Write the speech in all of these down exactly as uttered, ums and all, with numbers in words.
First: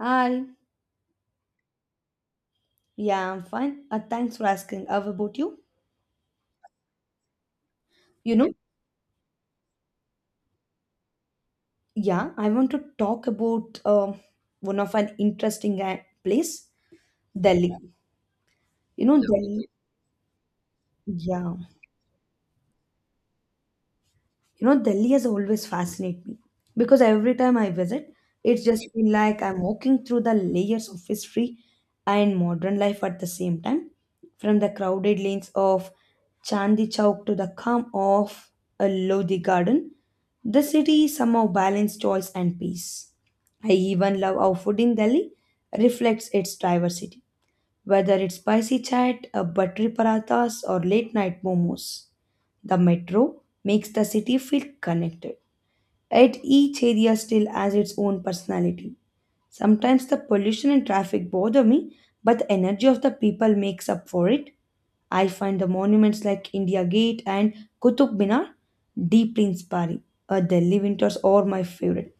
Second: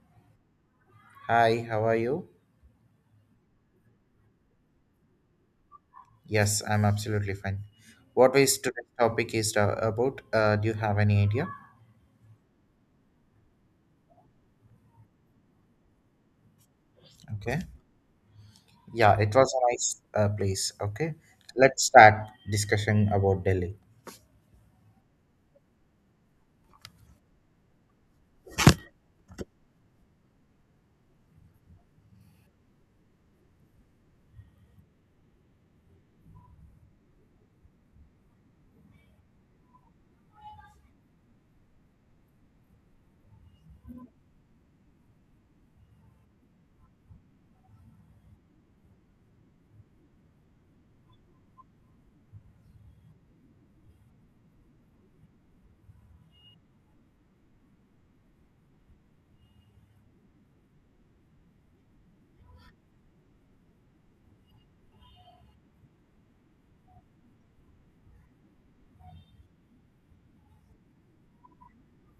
Hi. Hi, how are you? Yeah, I'm fine. Uh, thanks for asking. How about you? Yes, I'm absolutely fine. You What know, is today's topic is uh, about? Uh, do you have any idea? yeah, I want to talk about um one of an interesting uh, place, Okay. Delhi. You know, Yeah, it was a Delhi. nice uh, place. Okay. Yeah. Let's start discussion about Delhi. You know, Delhi has always fascinated me because every time I visit, it's just been like I'm walking through the layers of history and modern life at the same time, from the crowded lanes of Chandni Chowk to the calm of a Lodi Garden. The city somehow balanced choice and peace. I even love how food in Delhi reflects its diversity whether it's spicy chat, uh, buttery parathas, or late night momos, the metro makes the city feel connected. Yet each area still has its own personality. Sometimes the pollution and traffic bother me, but the energy of the people makes up for it. I find the monuments like India Gate and Qutub Minar deeply inspiring. Uh, Delhi winters are my favorite,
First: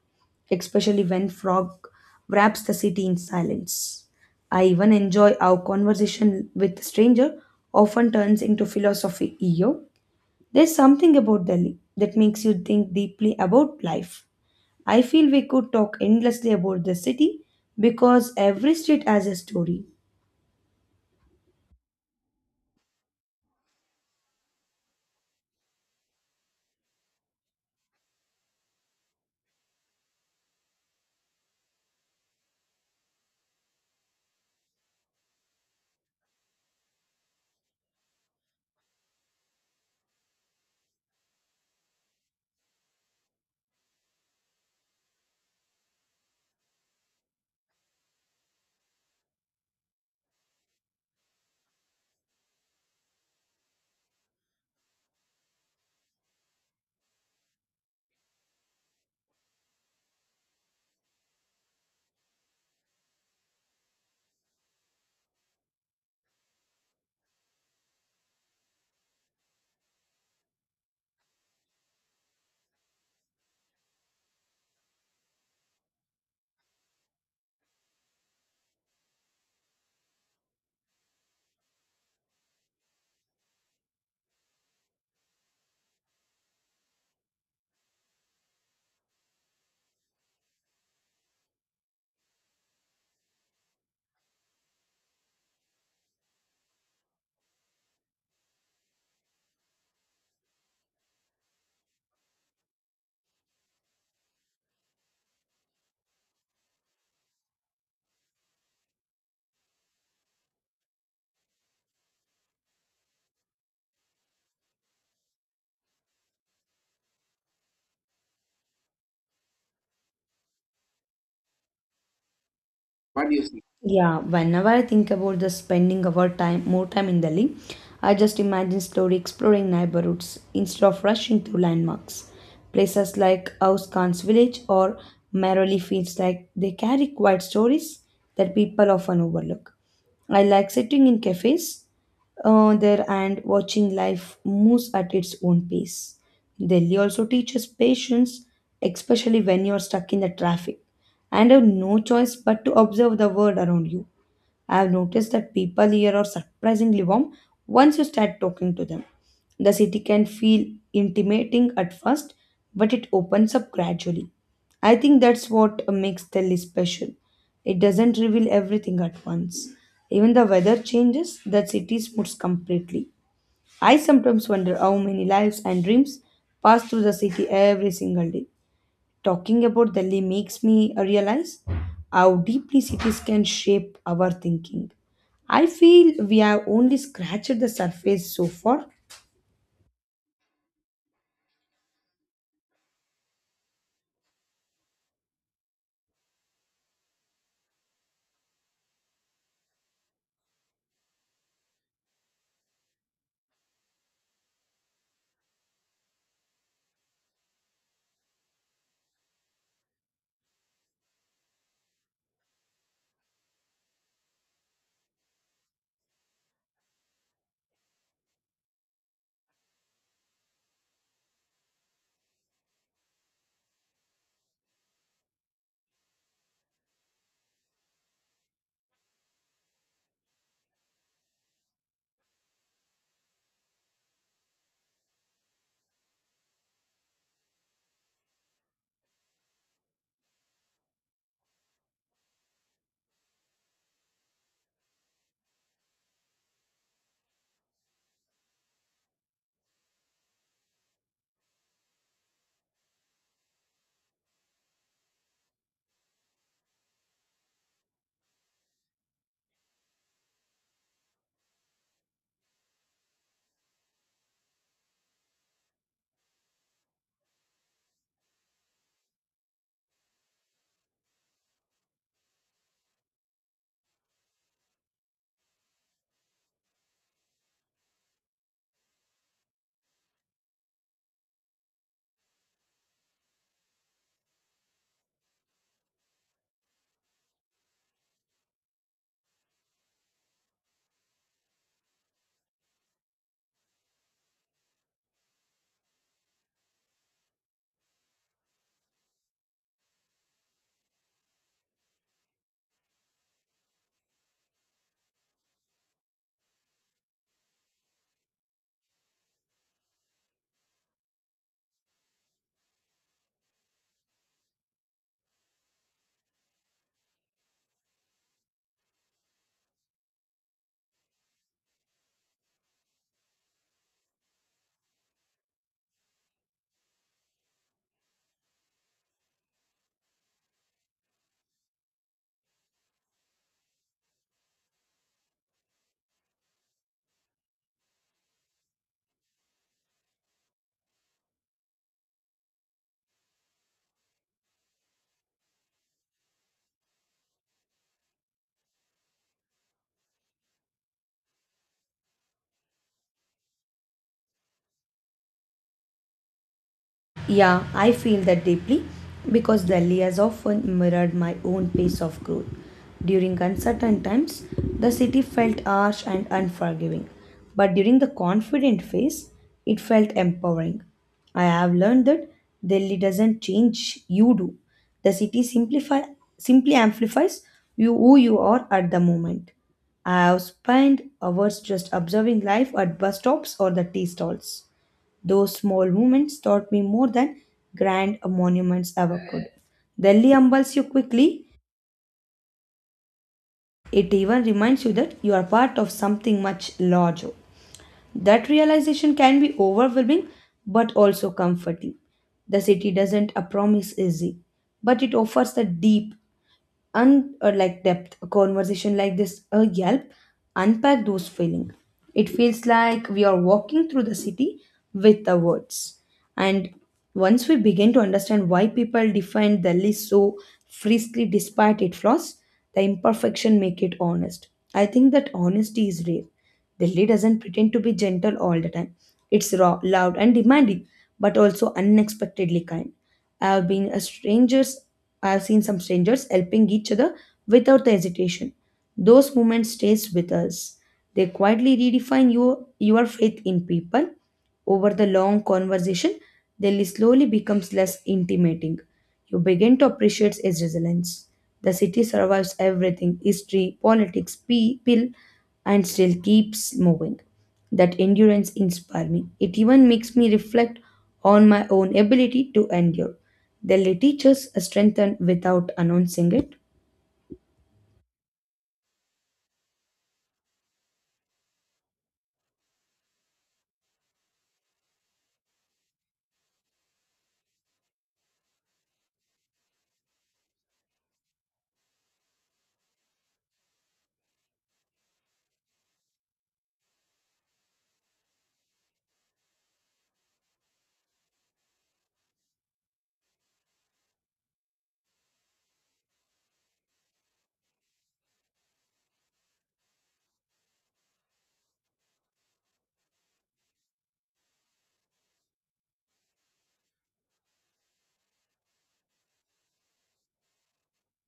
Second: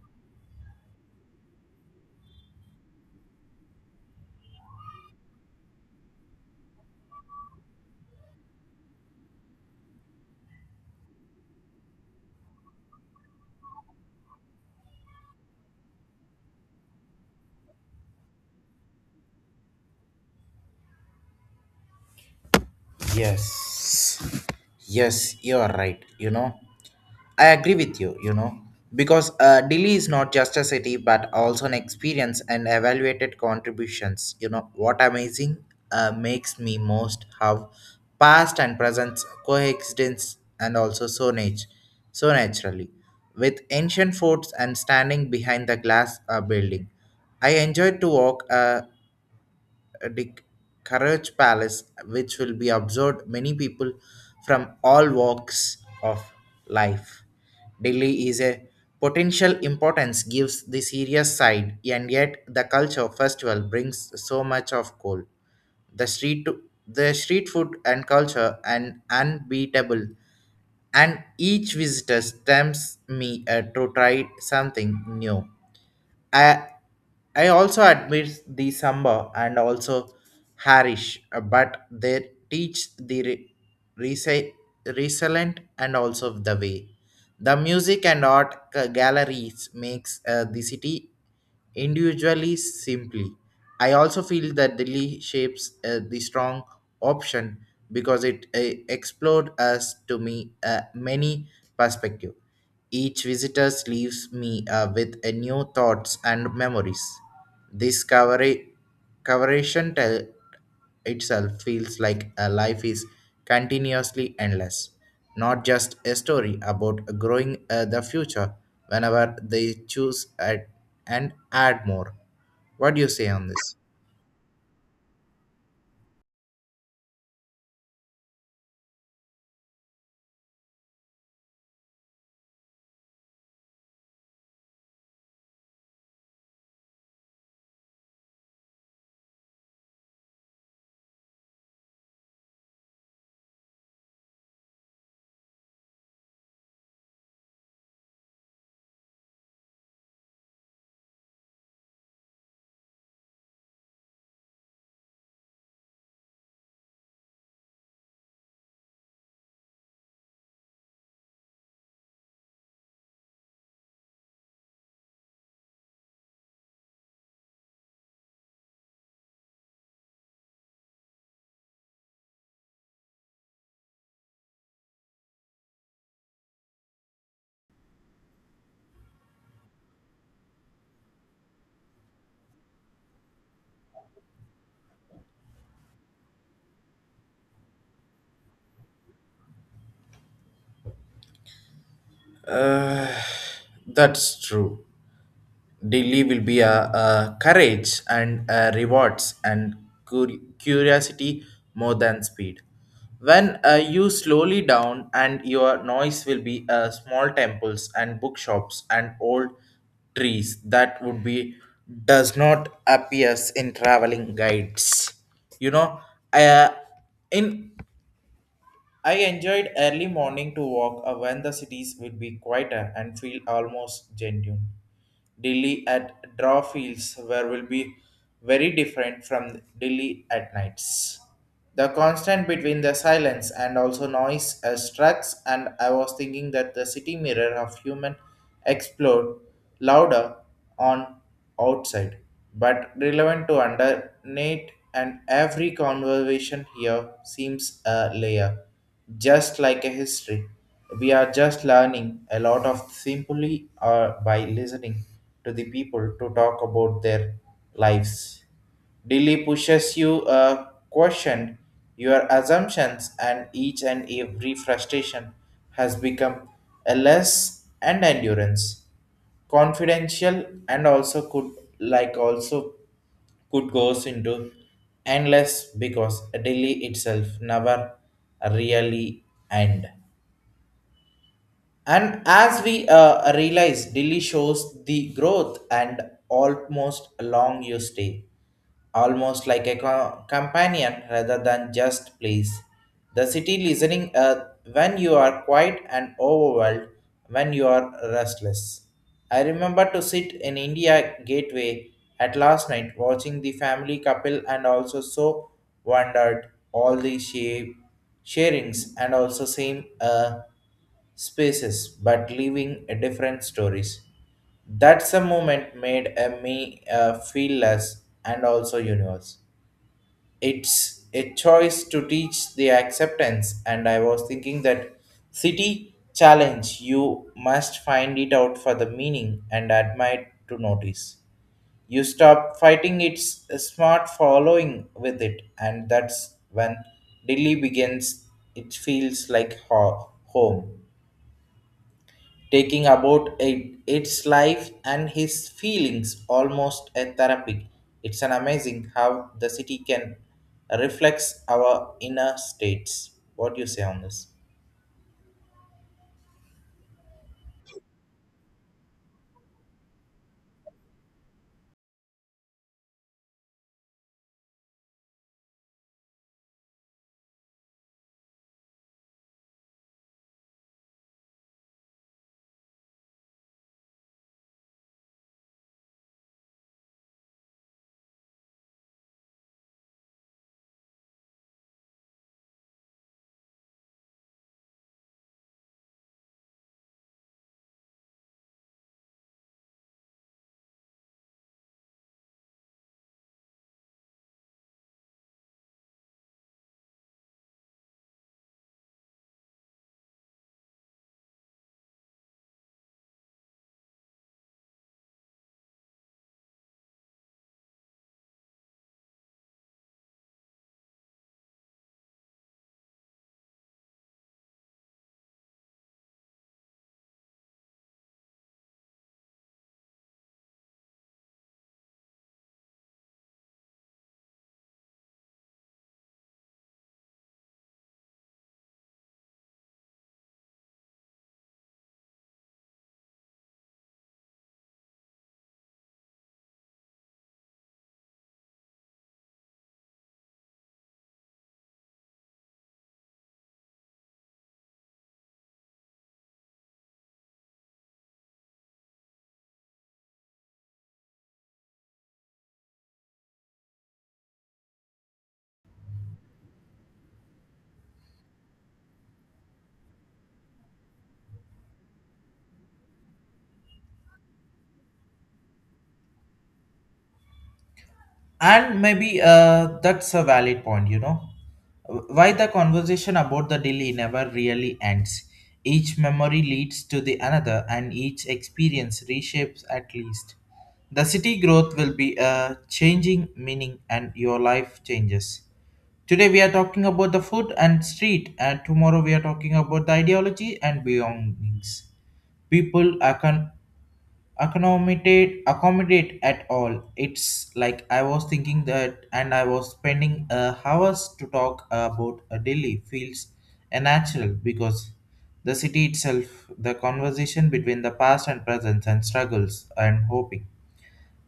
especially when fog wraps the city in silence. I even enjoy how conversation with stranger often turns into philosophy. Yo, there's something about Delhi that makes you think deeply about life. I feel we could talk endlessly about the city because every street has a story. Yes. Yes, you are right. You know, I agree with you, you know, because uh, Delhi is not just a city but also an experience and evaluated contributions. You know, what amazing uh, makes me most how past and present coexistence and also so, nat- so naturally. With ancient forts and standing behind the glass uh, building, I enjoyed to walk uh, the Courage Palace, which will be observed many people from all walks of life. Delhi is a potential importance gives the serious side, and yet the culture festival brings so much of coal. The street, the street food and culture and unbeatable, and each visitor tempts me uh, to try something new. I I also admit the samba and also Harish, uh, but they teach the re- resi- resilient and also the way. The music and art ca- galleries makes uh, the city individually simply. I also feel that Delhi shapes uh, the strong option because it uh, explored us to me uh, many perspective. Each visitor leaves me uh, with a new thoughts and memories. This coverage coverage tell itself feels like a life is continuously endless, not just a story about growing uh, the future whenever they choose add, and add more. What do you What say do you on think? this? Yeah, whenever I think about the spending of our time, more time in Delhi, I just imagine slowly exploring neighborhoods instead of rushing through landmarks. Places like House Khan's village or Merrily feels like they carry quiet stories that people often overlook. I like sitting in cafes uh, there and watching life moves at its own pace. Delhi also teaches patience, especially when you're stuck in the traffic and have no choice but to observe the world around you. I've noticed that people here are surprisingly warm once you start talking to them. The city can feel intimidating at first, but it opens up gradually. I think that's what makes Delhi special. It doesn't reveal everything at once. Even the weather changes, the city smooths completely. I sometimes wonder how many lives and dreams pass through the city every single day. Talking about Delhi makes me realize how deeply cities can shape our thinking. I feel we have only scratched the surface so far. Uh, that's true. Delhi will be a, a courage and uh rewards and cur- curiosity more than speed. When uh, you slowly down and your noise will be uh, small temples and bookshops and old trees that would be does not appears in traveling guides. You know, uh, in I enjoyed early morning to walk uh, when the cities would be quieter and feel almost genuine. Delhi at draw fields where will be very different from Delhi at nights. The constant between the silence and also noise uh, strucks and I was thinking that the city mirror of human explode louder on outside, but relevant to underneath and every conversation here seems a layer just like a history. We are just learning a lot of simply uh, by listening to the people to talk about their lives. Daily pushes you uh, question your assumptions and each and every frustration has become a less and endurance confidential and also could like also could goes into endless because daily itself never really end. And as we uh, realize, Delhi shows the growth and almost along your stay, almost like a co- companion rather than just place. The city listening uh, when you are quiet and overwhelmed, when you are restless. I remember to sit in India Gateway at last night watching the family couple and also so wondered all the shape sharings and also same. Uh, spaces but leaving a different stories. That's a moment made a me uh, feel less and also universe. It's a choice to teach the acceptance and I was thinking that city challenge you must find it out for the meaning and admire to notice. You stop fighting its smart following with it and that's when Delhi begins it feels like ho- home taking about it, its life and his feelings almost a therapy. It's an amazing how the city can reflects our inner states. What do you say on this? Yeah, I feel that deeply because Delhi has often mirrored my own pace of growth. During uncertain times, the city felt harsh and unforgiving, but during the confident phase, it felt empowering. I have learned that Delhi doesn't change you do. The city simplify simply amplifies you who you are at the moment. I have spent hours just observing life at bus stops or the tea stalls. Those small moments taught me more than grand monuments ever could. Delhi humbles you quickly, it even reminds you that you are part of something much larger. That realization can be overwhelming but also comforting. The city doesn't uh, promise easy, but it offers a deep un or like depth a conversation like this a yelp unpack those feelings. It feels like we are walking through the city with the words, and once we begin to understand why people define Delhi so freely despite its flaws, the imperfection make it honest. I think that honesty is rare. Delhi doesn't pretend to be gentle all the time. It's raw, loud and demanding, but also unexpectedly kind. I've been a strangers. I've seen some strangers helping each other without the hesitation. Those moments stays with us. They quietly redefine your your faith in people. Over the long conversation, they slowly becomes less intimating. You begin to appreciate its resilience. The city survives everything: history, politics, people, and still keeps moving. That endurance inspires me. It even makes me reflect on my own ability to endure. The lay teachers strengthen without announcing it. And maybe uh, that's a valid point, you know, why the conversation about the delay never really ends. Each memory leads to the another and each experience reshapes at least the city growth will be a changing meaning and your life changes. Today we are talking about the food and street and tomorrow we are talking about the ideology and belongings. People are con- accommodate accommodate at all. It's like I was thinking that and I was spending uh, hours to talk about a Delhi feels unnatural because the city itself the conversation between the past and present and struggles and hoping.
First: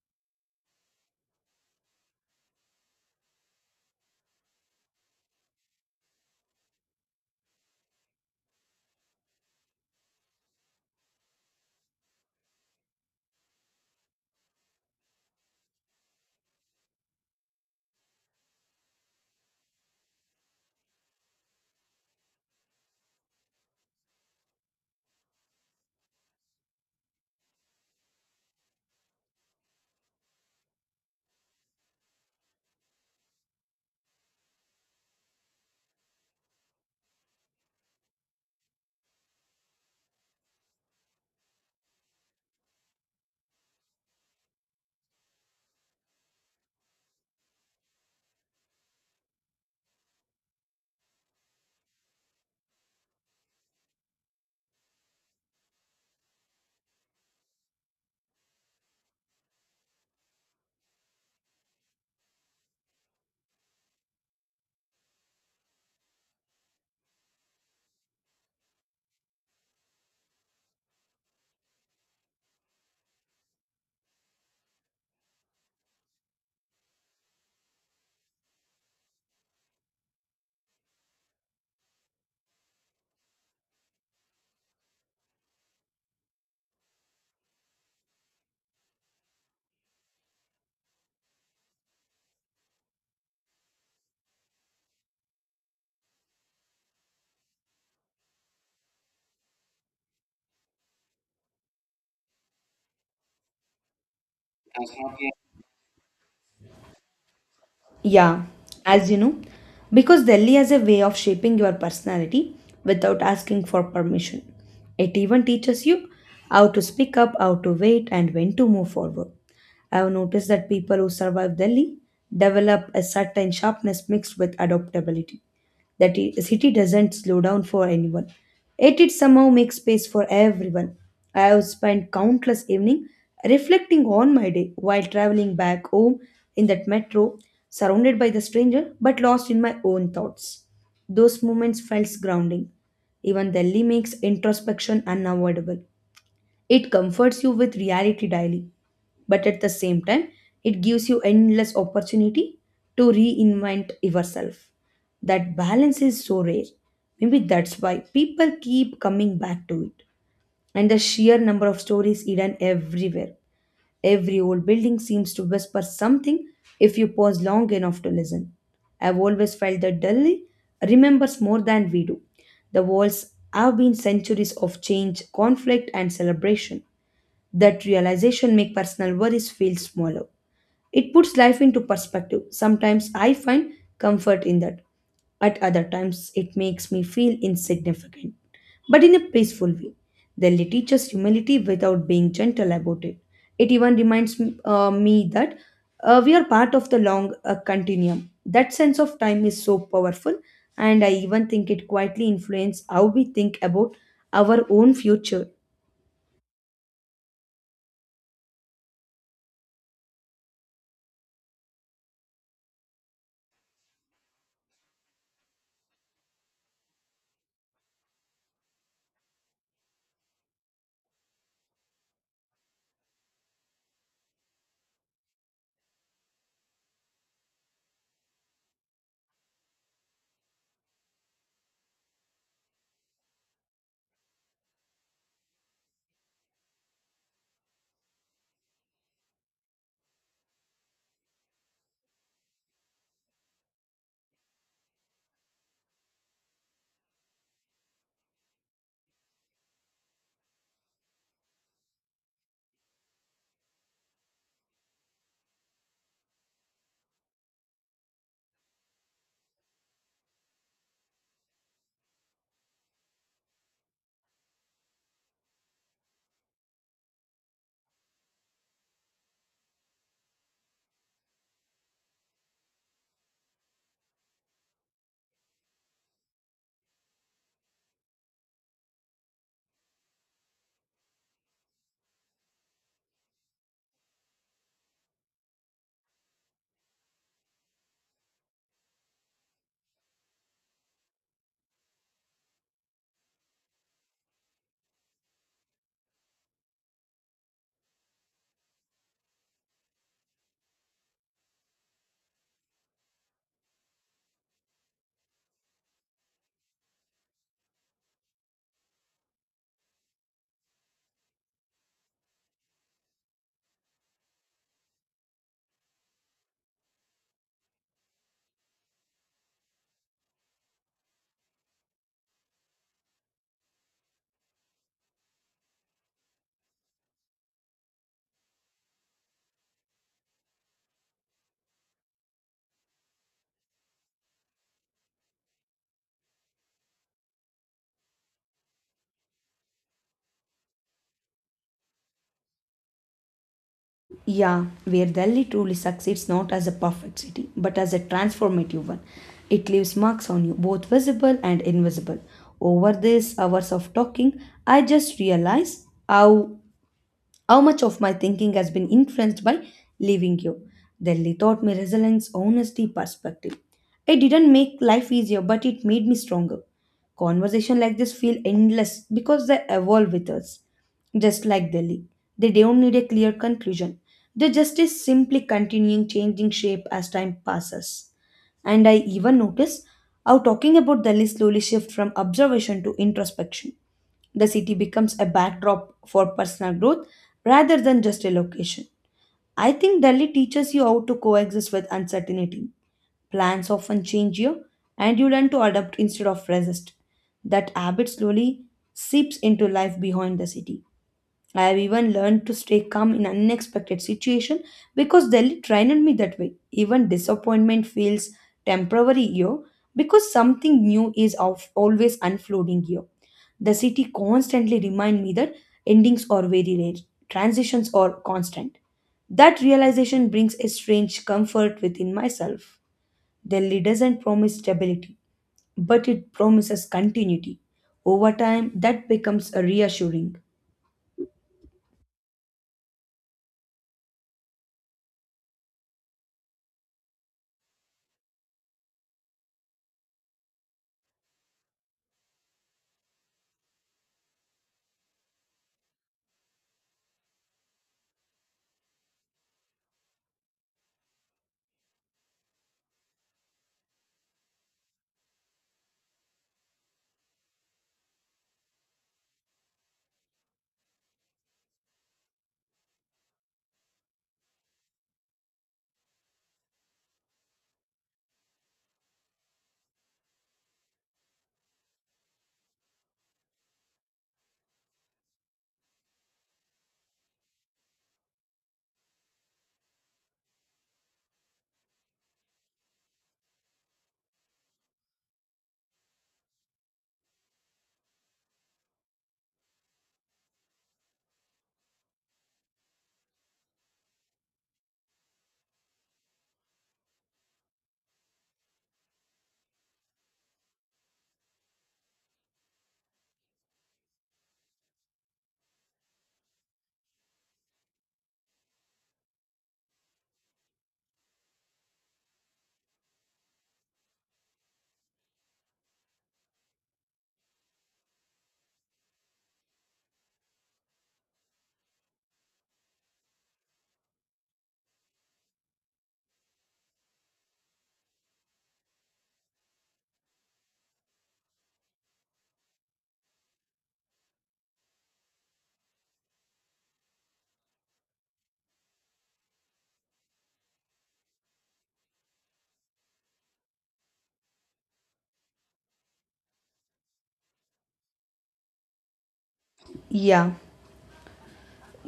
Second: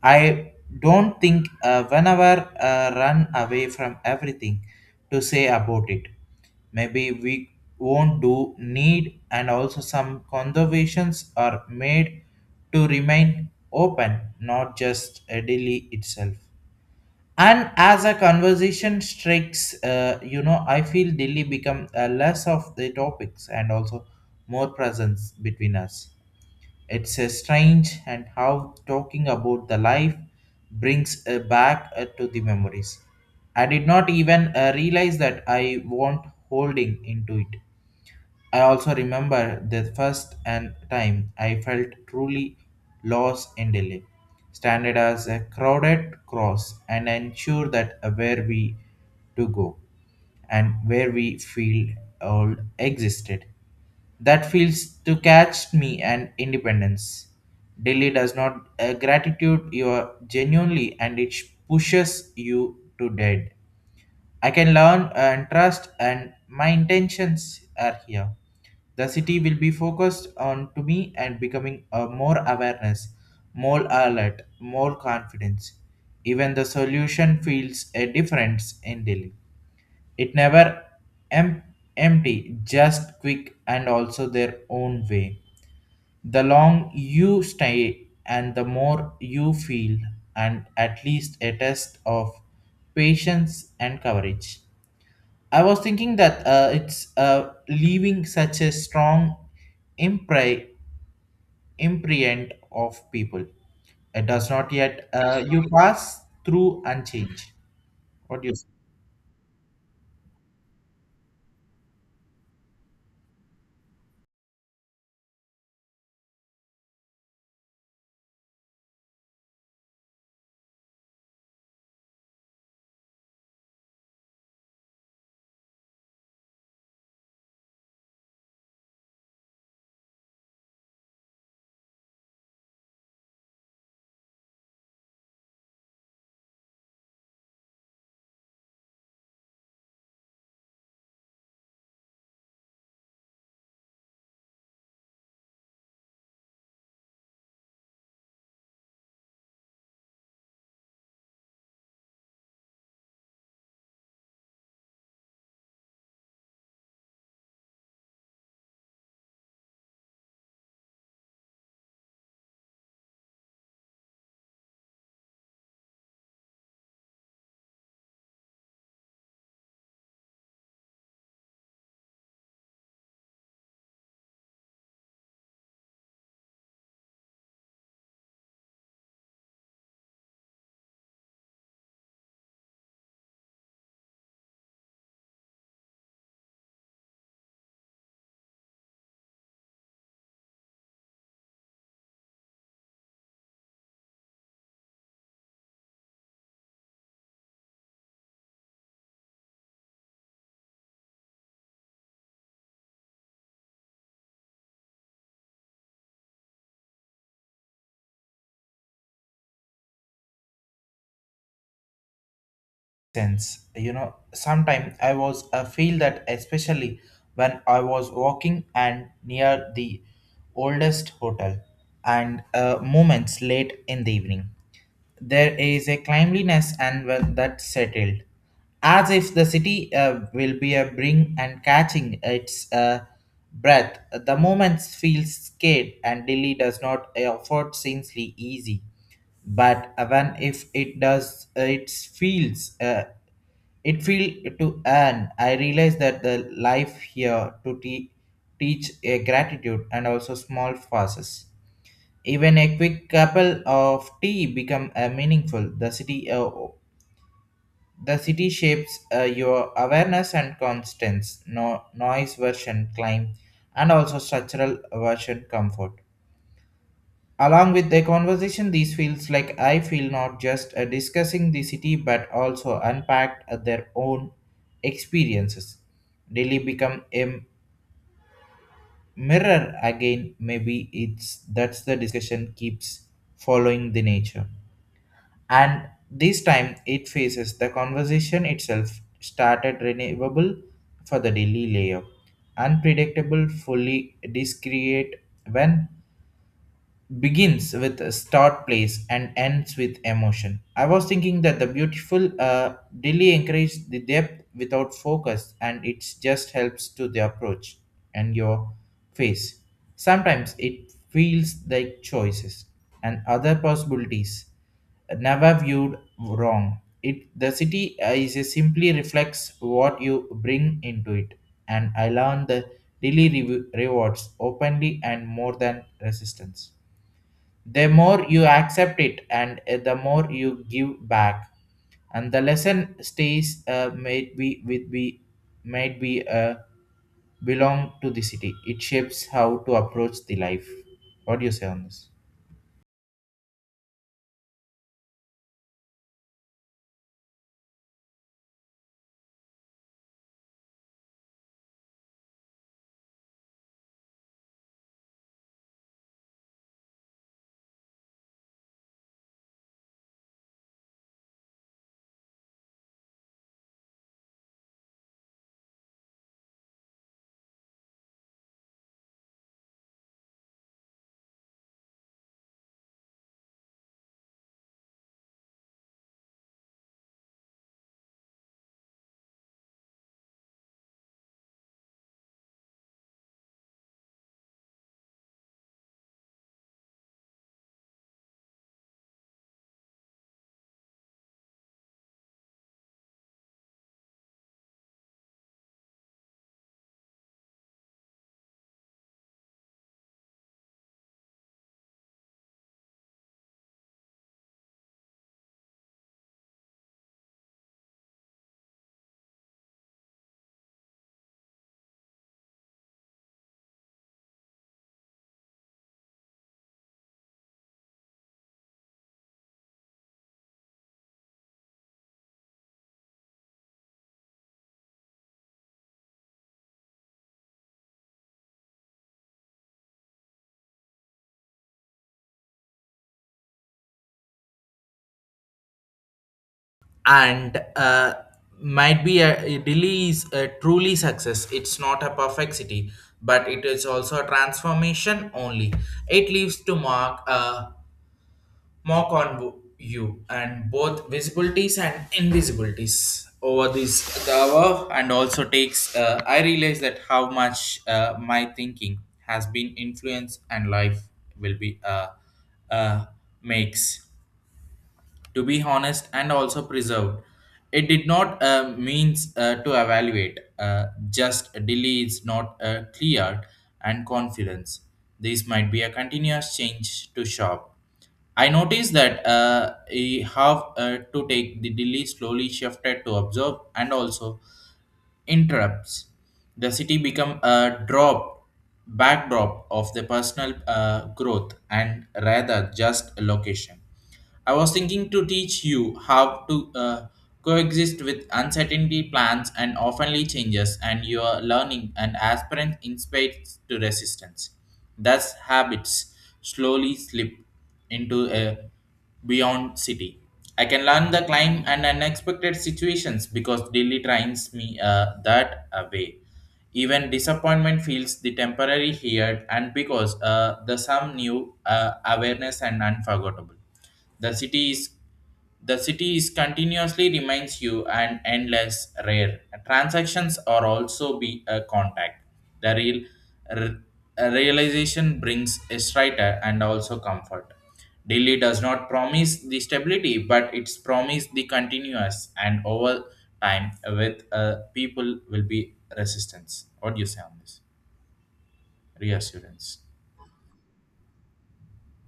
I don't think uh, whenever uh, run away from everything to say about it. Maybe we won't do need and also some conservations are made to remain open, not just a Delhi itself. And as a conversation strikes, uh, you know, I feel Delhi become uh, less of the topics and also more presence between us. It's uh, strange and how talking about the life brings uh, back uh, to the memories. I did not even uh, realize that I want holding into it. I also remember the first and time I felt truly lost in Delhi, standing as a crowded cross and ensure that where we to go and where we feel all existed. That feels to catch me and independence. Delhi does not uh, gratitude you genuinely and it pushes you to dead. I can learn and trust and my intentions are here. The city will be focused on to me and becoming a more awareness, more alert, more confidence. Even the solution feels a difference in Delhi. It never em- empty, just quick and also their own way. The long you stay and the more you feel and at least a test of patience and courage. I was thinking that uh, it's uh, leaving such a strong impre- imprint of people. It does not yet uh, you pass through and change. What Yeah, do you say? as you know, because Delhi has a way of shaping your personality without asking for permission. It even teaches you how to speak up, how to wait, and when to move forward. I've noticed that people who survive Delhi develop a certain sharpness mixed with adaptability. That i- city doesn't slow down for anyone. Yet it somehow makes space for everyone. I have spent countless evening reflecting on my day while traveling back home in that metro, surrounded by the stranger but lost in my own thoughts. Those moments felt grounding. Even Delhi makes introspection unavoidable. It comforts you with reality daily, but at the same time, it gives you endless opportunity to reinvent yourself. That balance is so rare. Maybe that's why people keep coming back to it. And the sheer number of stories hidden everywhere. Every old building seems to whisper something if you pause long enough to listen. I've always felt that Delhi remembers more than we do. The walls have been centuries of change, conflict, and celebration. That realization makes personal worries feel smaller. It puts life into perspective. Sometimes I find comfort in that. At other times, it makes me feel insignificant, but in a peaceful way. The Lily teaches humility without being gentle about it. It even reminds me, uh, me that uh, we are part of the long uh, continuum. That sense of time is so powerful, and I even think it quietly influences how we think about our own future. Sense, you know, sometimes I was uh, feel that, especially when I was walking and near the oldest hotel and uh, moments late in the evening, there is a cleanliness and, well, that settled as if the city uh, will be a bring and catching its uh, breath. The moments feel scared and Delhi does not afford seemingly easy, but even if it does uh, it feels uh, it feel to earn. I realize that the life here to te- teach a gratitude and also small passes, even a quick cup of tea become uh, meaningful. The city uh, the city shapes uh, your awareness and constance no noise version climb and also structural version comfort. Along with the conversation, these feels like I feel not just uh, discussing the city but also unpacked uh, their own experiences. Daily become a mirror again. Maybe it's that's the discussion keeps following the nature. And this time it faces the conversation itself started renewable for the daily layer, unpredictable, fully discreate when begins with a start place and ends with emotion. I was thinking that the beautiful uh, delay encourages the depth without focus and it just helps to the approach and your face. Sometimes it feels like choices and other possibilities never viewed wrong. It the city uh, is a simply reflects what you bring into it, and I learned the daily rew- rewards openly and more than resistance. The more you accept it and uh, the more you give back and the lesson stays uh, might be with be might be uh, belong to the city. It shapes how to approach the life. What do you say on this? Yeah, where Delhi truly succeeds not as a perfect city, but as a transformative one. It leaves marks on you, both visible and invisible. Over these hours of talking, I just realized how how much of my thinking has been influenced by leaving you? Delhi taught me resilience, honesty, perspective. It didn't make life easier, but it made me stronger. Conversation like this feel endless because they evolve with us. Just like Delhi. They don't need a clear conclusion. They just is simply continuing changing shape as time passes. And I even notice how talking about Delhi slowly shifts from observation to introspection. The city becomes a backdrop for personal growth rather than just a location. I think Delhi teaches you how to coexist with uncertainty. Plans often change you, and you learn to adapt instead of resist. That habit slowly seeps into life behind the city. I have even learned to stay calm in unexpected situation because Delhi trained me that way. Even disappointment feels temporary here because something new is of always unfolding here. The city constantly remind me that endings are very rare, transitions are constant. That realization brings a strange comfort within myself. Delhi doesn't promise stability, but it promises continuity. Over time, that becomes reassuring. And uh, might be a it really is a truly success. It's not a perfect city, but it is also a transformation only. It leaves to mark uh, mock on you and both visibilities and invisibilities over this hour and also takes uh, I realize that how much uh, my thinking has been influenced and life will be uh, uh, makes to be honest and also preserved. It did not uh, means uh, to evaluate, uh, just delay is not uh, cleared and confidence. This might be a continuous change to shop. I noticed that uh, I have uh, to take the delay slowly shifted to observe and also interrupts. The city become a drop backdrop of the personal uh, growth and rather just a location. I was thinking to teach you how to uh, coexist with uncertainty plans and oftenly changes and your learning and aspirant inspires to resistance. Thus habits slowly slip into a beyond city. I can learn the climb and unexpected situations because daily trains me uh, that away. Even disappointment feels the temporary here, and because uh, the some new uh, awareness and unforgettable. The city is the city is continuously reminds you and endless rare. Transactions are also be a contact. The real r- realization brings a strider and also comfort. Delhi does not promise the stability, but it's promised the continuous and over time with uh, people will be resistance. What do you say on this? Reassurance. Yeah.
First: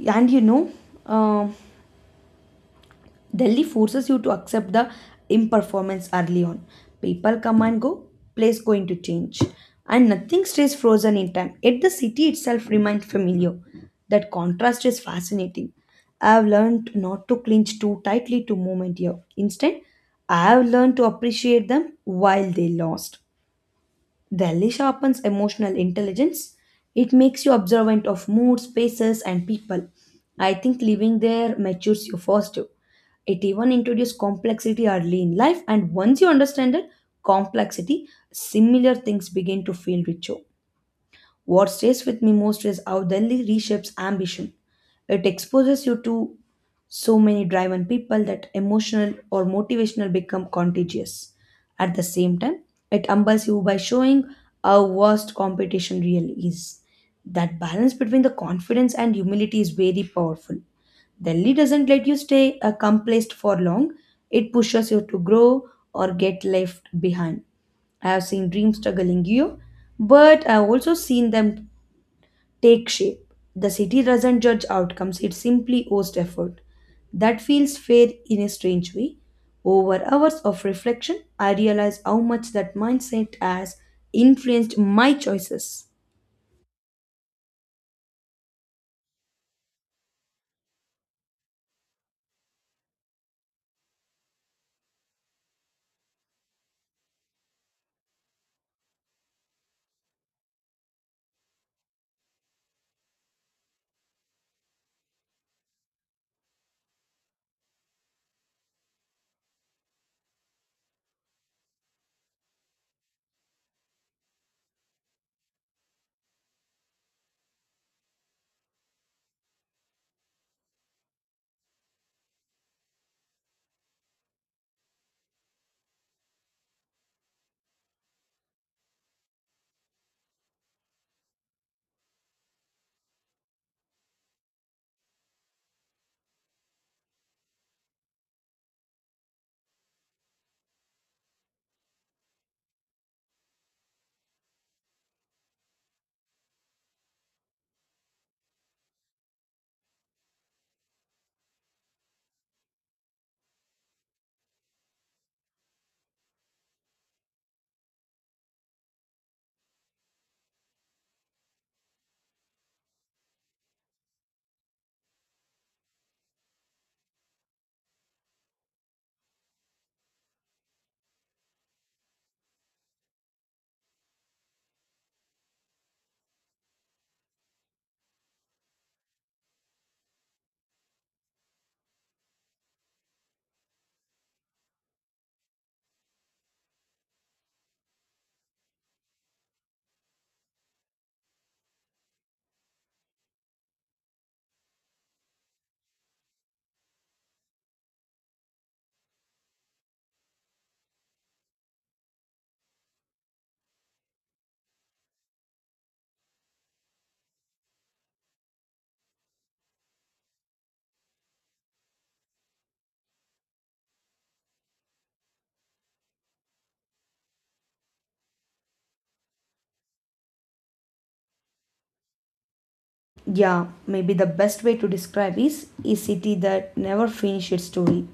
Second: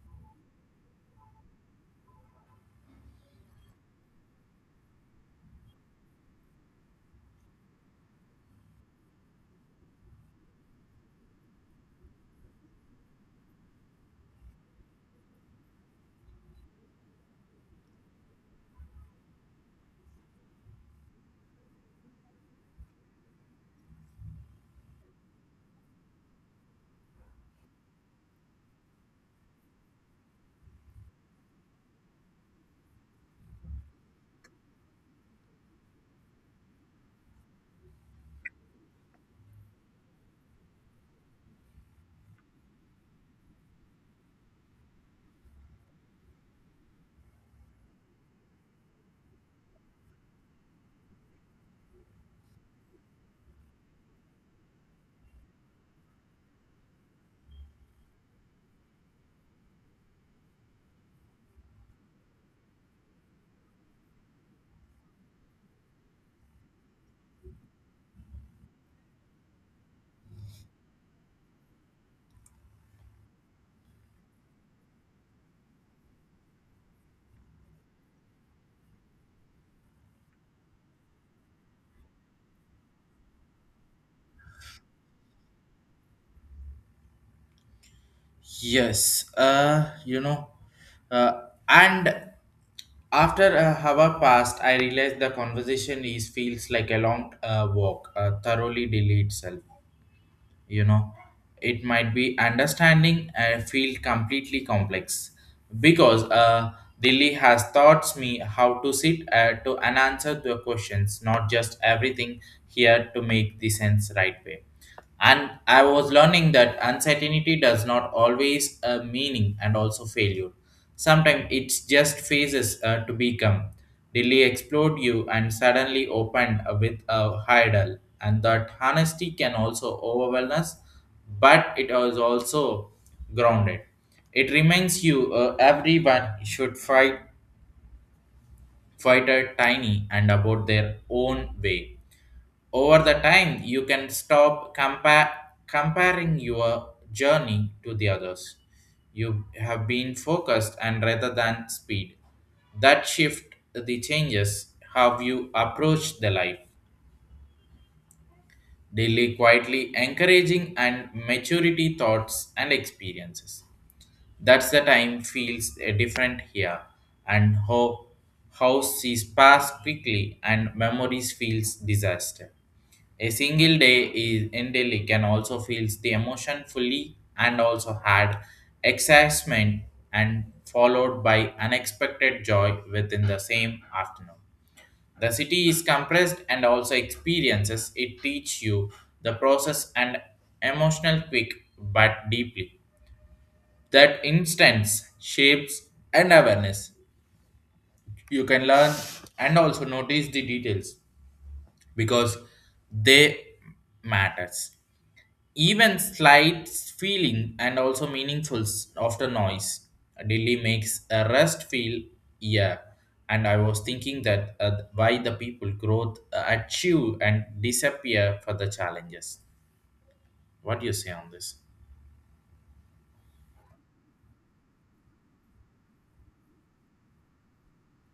And you know, um Delhi forces you to accept the imperformance early on. People come and go, place going to change, and nothing stays frozen in time. Yet the city itself remains familiar. That contrast is fascinating. I have learned not to clinch too tightly to moment here. Instead, I have learned to appreciate them while they last. Delhi sharpens emotional intelligence. It makes you observant of moods, spaces, and people. I think living there matures you faster. It even introduces complexity early in life, and once you understand it, complexity, similar things begin to feel richer. What stays with me most is how Delhi reshapes ambition. It exposes you to so many driven people that emotional or motivational become contagious. At the same time, it humbles you by showing how vast competition really is. That balance between the confidence and humility is very powerful. Delhi doesn't let you stay uh, complacent for long. It pushes you to grow or get left behind. I have seen dreams struggling you, but I've also seen them take shape. The city doesn't judge outcomes, it simply owes effort. That feels fair in a strange way. Over hours of reflection, I realized how much that mindset has influenced my choices. Yes, uh, you know, uh, and after a hour passed, I realized the conversation is feels like a long uh, walk, uh, thoroughly delayed itself, you know, it might be understanding and feel completely complex because uh, Delhi has taught me how to sit uh, to and answer the questions, not just everything here to make the sense right way. And I was learning that uncertainty does not always uh, meaning and also failure. Sometimes it's just phases uh, to become. Dilly explored you and suddenly opened with a hurdle, and that honesty can also overwhelm us, but it is also grounded. It reminds you uh, everyone should fight, fight a tiny and about their own way over the time, you can stop compa- comparing your journey to the others. You have been focused and rather than speed. That shift the changes how you approach the life. Daily quietly encouraging and maturity thoughts and experiences. That's the time feels uh, different here and how how sees pass quickly and memories feels disaster. A single day is in Delhi can also feels the emotion fully and also had excitement and followed by unexpected joy within the same afternoon. The city is compressed and also experiences it teach you the process and emotional quick but deeply. That instance shapes and awareness. You can learn and also notice the details because they matters. Even slight feeling and also meaningful s- after noise. Delhi makes a rest feel, yeah. And I was thinking that uh, why the people growth uh, achieve and disappear for the challenges. What do you say on this? Yeah, maybe the best way to describe is a city that never finished its story.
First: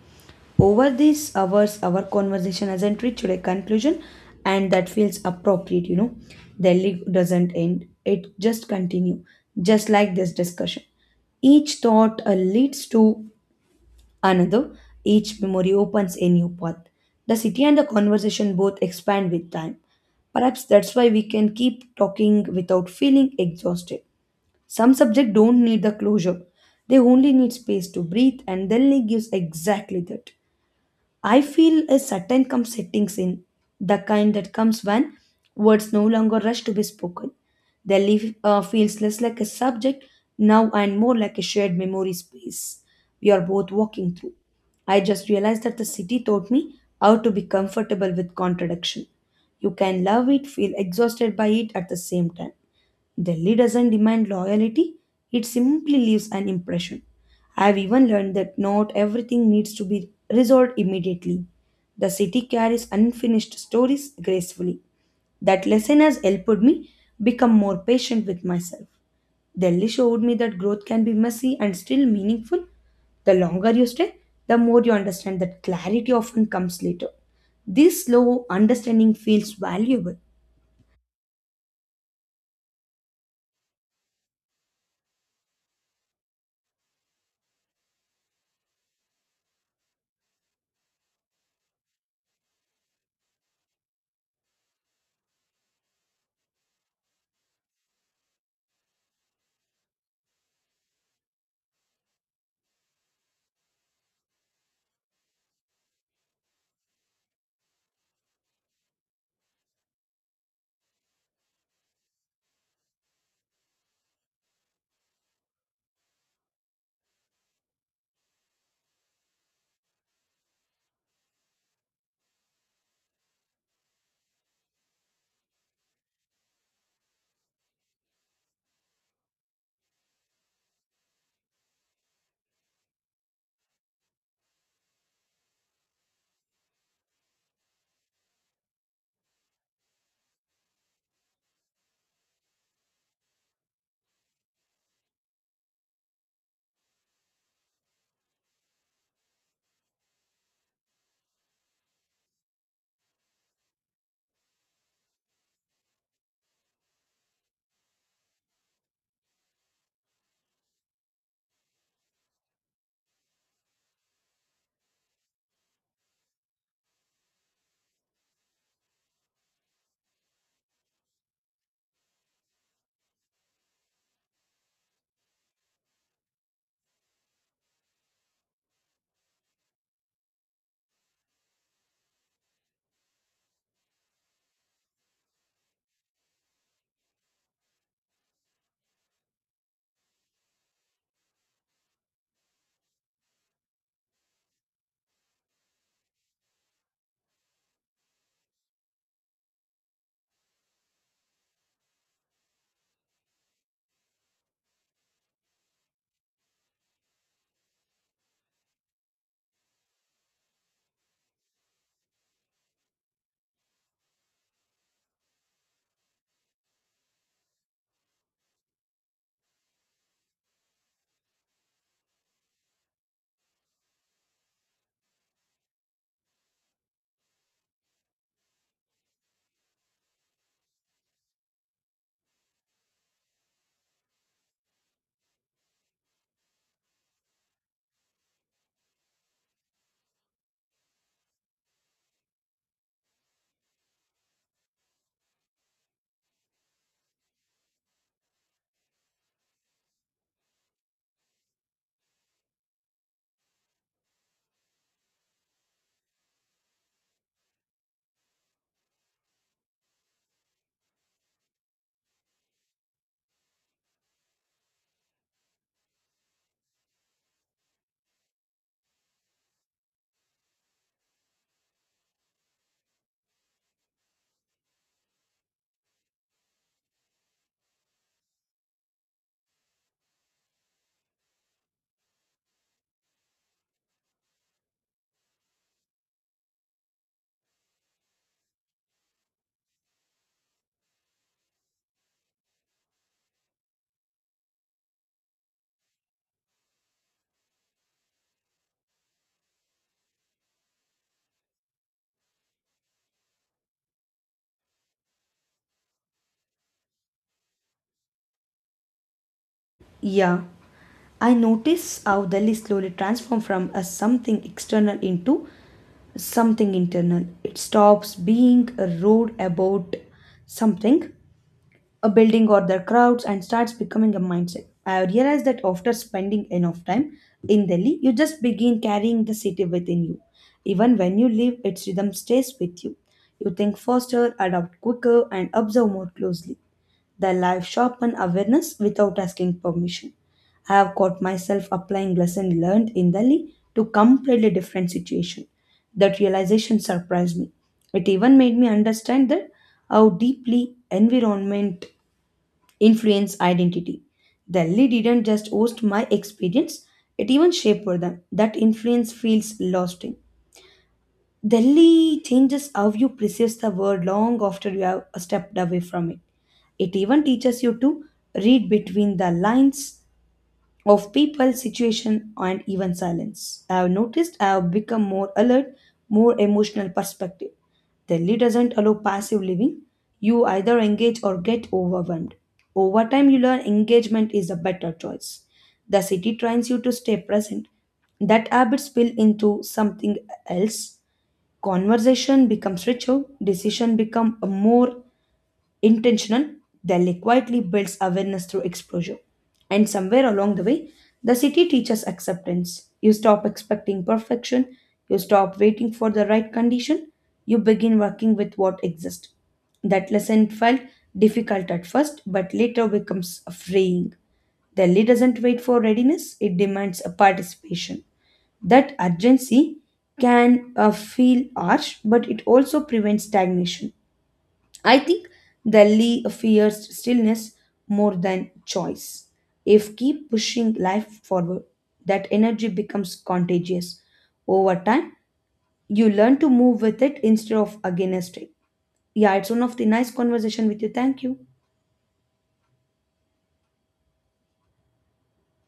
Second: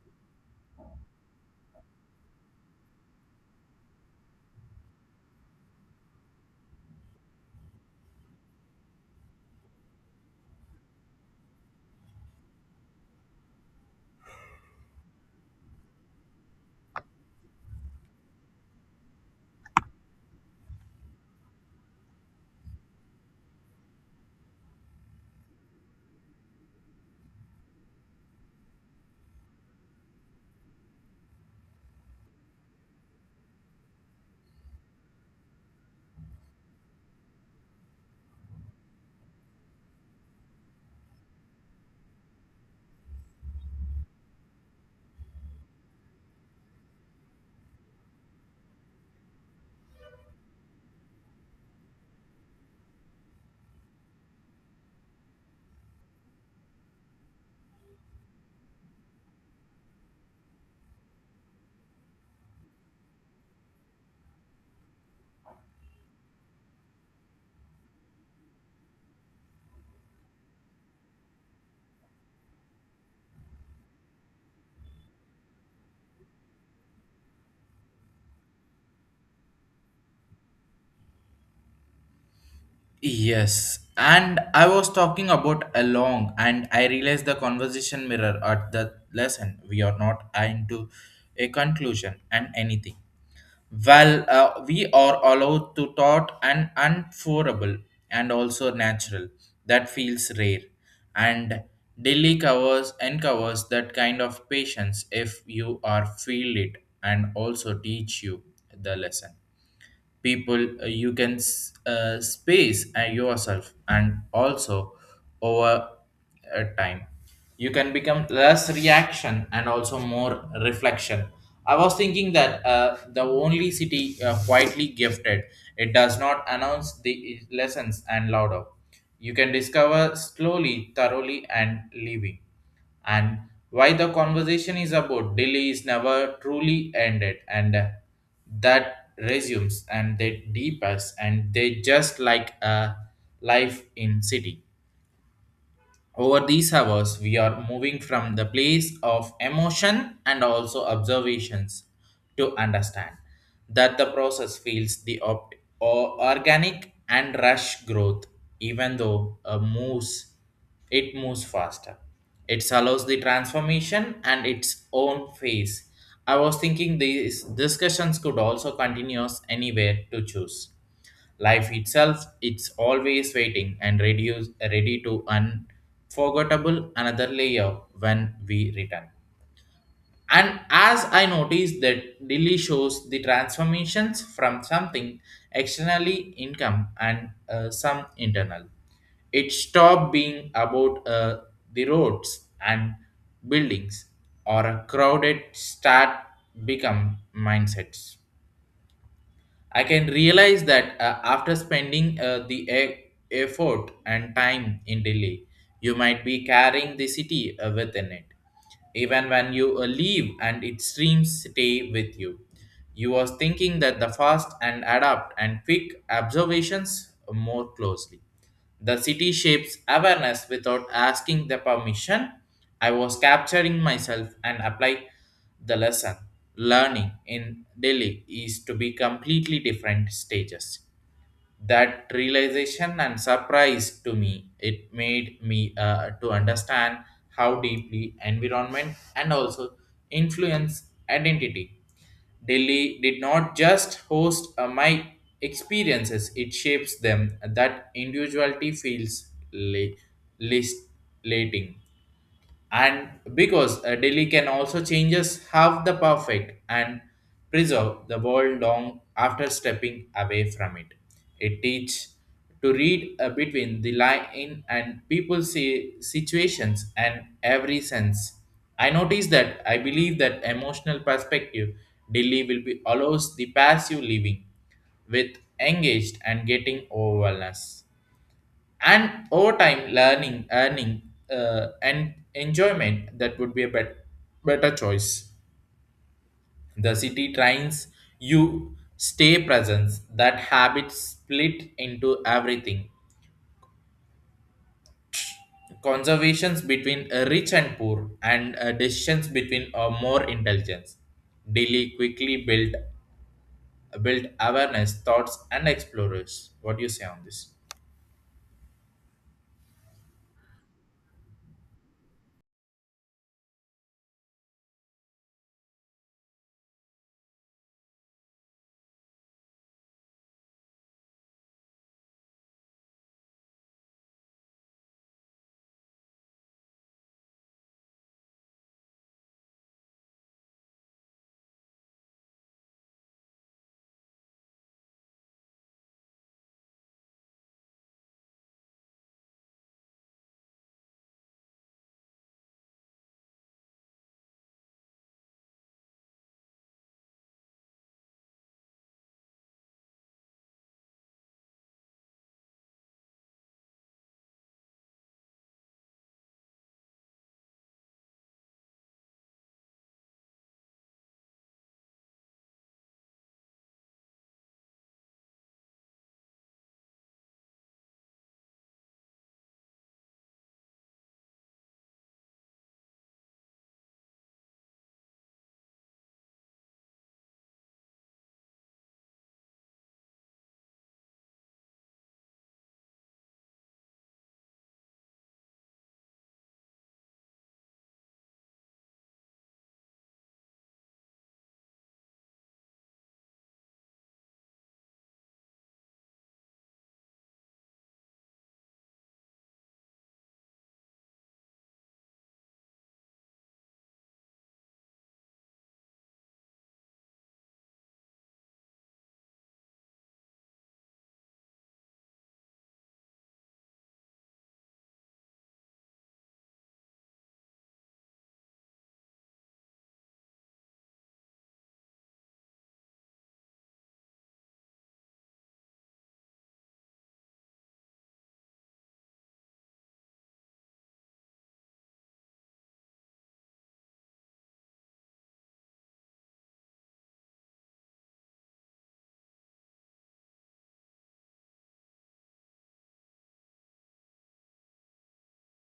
Over these hours, our conversation hasn't reached a conclusion, and that feels appropriate, you know. Delhi doesn't end, it just continues, just like this discussion. Each thought uh, leads to another, each memory opens a new path. The city and the conversation both expand with time. Perhaps that's why we can keep talking without feeling exhausted. Some subjects don't need the closure. They only need space to breathe, and Delhi gives exactly that. I feel a certain calm settings in, the kind that comes when words no longer rush to be spoken. Delhi uh, feels less like a subject now and more like a shared memory space we are both walking through. I just realized that the city taught me how to be comfortable with contradiction. You can love it, feel exhausted by it at the same time. Delhi doesn't demand loyalty, it simply leaves an impression. I've even learned that not everything needs to be resolved immediately. The city carries unfinished stories gracefully. That lesson has helped me become more patient with myself. Delhi showed me that growth can be messy and still meaningful. The longer you stay, the more you understand that clarity often comes later. This slow understanding feels valuable. Yes, and I was talking about along, and I realized the conversation mirror at the lesson. We are not into a conclusion and anything. Well, uh, we are allowed to thought and unforable and also natural. That feels rare, and daily covers uncovers that kind of patience if you are feel it and also teach you the lesson people uh, you can s- uh, space uh, yourself and also over uh, time you can become less reaction and also more reflection. I was thinking that uh, the only city uh, quietly gifted. It does not announce the uh, lessons and louder. You can discover slowly thoroughly and leaving, and why the conversation is about delay is never truly ended, and uh, that resumes and they deepens and they just like a life in city. Over these hours, we are moving from the place of emotion and also observations to understand that the process feels the op- or organic and rush growth, even though a moves, it moves faster. It allows the transformation and its own phase. I was thinking these discussions could also continue anywhere to choose. Life itself, it's always waiting and reduce, ready to unforgettable another layer when we return. And as I noticed that Delhi shows the transformations from something externally income and uh, some internal. It stopped being about uh, the roads and buildings or a crowded start become mindsets. I can realize that uh, after spending uh, the e- effort and time in Delhi, you might be carrying the city uh, within it. Even when you uh, leave and its streams stay with you. You was thinking that the fast and adapt and quick observations more closely. The city shapes awareness without asking the permission. I was capturing myself and apply the lesson. Learning in Delhi is to be completely different stages. That realization and surprise to me it made me uh, to understand how deeply environment and also influence identity. Delhi did not just host uh, my experiences it shapes them. That individuality feels le- least, and because uh, Delhi can also changes half the perfect and preserve the world long after stepping away from it. It teach to read uh, between the line and people see situations and every sense. I notice that I believe that emotional perspective Delhi will be allows the passive living with engaged and getting overwhelmed, and over time learning earning uh, and enjoyment that would be a bet- better choice. The city trains you stay presence that habit split into everything. Conservations between uh, rich and poor and uh, decisions between uh, more intelligence. Delhi quickly built built awareness thoughts and explorers. What do you say on this? Yeah. I notice how Delhi slowly transforms from a something external into something internal. It stops being a road about something, a building or their crowds, and starts becoming a mindset. I realized that after spending enough time in Delhi, you just begin carrying the city within you. Even when you leave, its rhythm stays with you. You think faster, adapt quicker, and observe more closely. Their life, sharpen awareness without asking permission. I have caught myself applying lesson learned in Delhi to completely different situation. That realization surprised me. It even made me understand that how deeply environment influence identity. Delhi didn't just host my experience, it even shaped them. That influence feels lasting. Delhi changes how you perceive the world long after you have stepped away from it. It even teaches you to read between the lines of people, situation, and even silence. I have noticed I have become more alert, more emotional perspective. Delhi doesn't allow passive living. You either engage or get overwhelmed. Over time, you learn engagement is a better choice. The city trains you to stay present. That habit spill into something else. Conversation becomes richer, decision become more intentional. Delhi quietly builds awareness through exposure. And somewhere along the way, the city teaches acceptance. You stop expecting perfection, you stop waiting for the right condition, you begin working with what exists. That lesson felt difficult at first, but later becomes freeing. Delhi doesn't wait for readiness, it demands a participation. That urgency can uh, feel harsh, but it also prevents stagnation. I think Delhi fears stillness more than choice. If keep pushing life forward, that energy becomes contagious. Over time, you learn to move with it instead of against it. Yeah, it's one of the nice conversation with you. Thank you.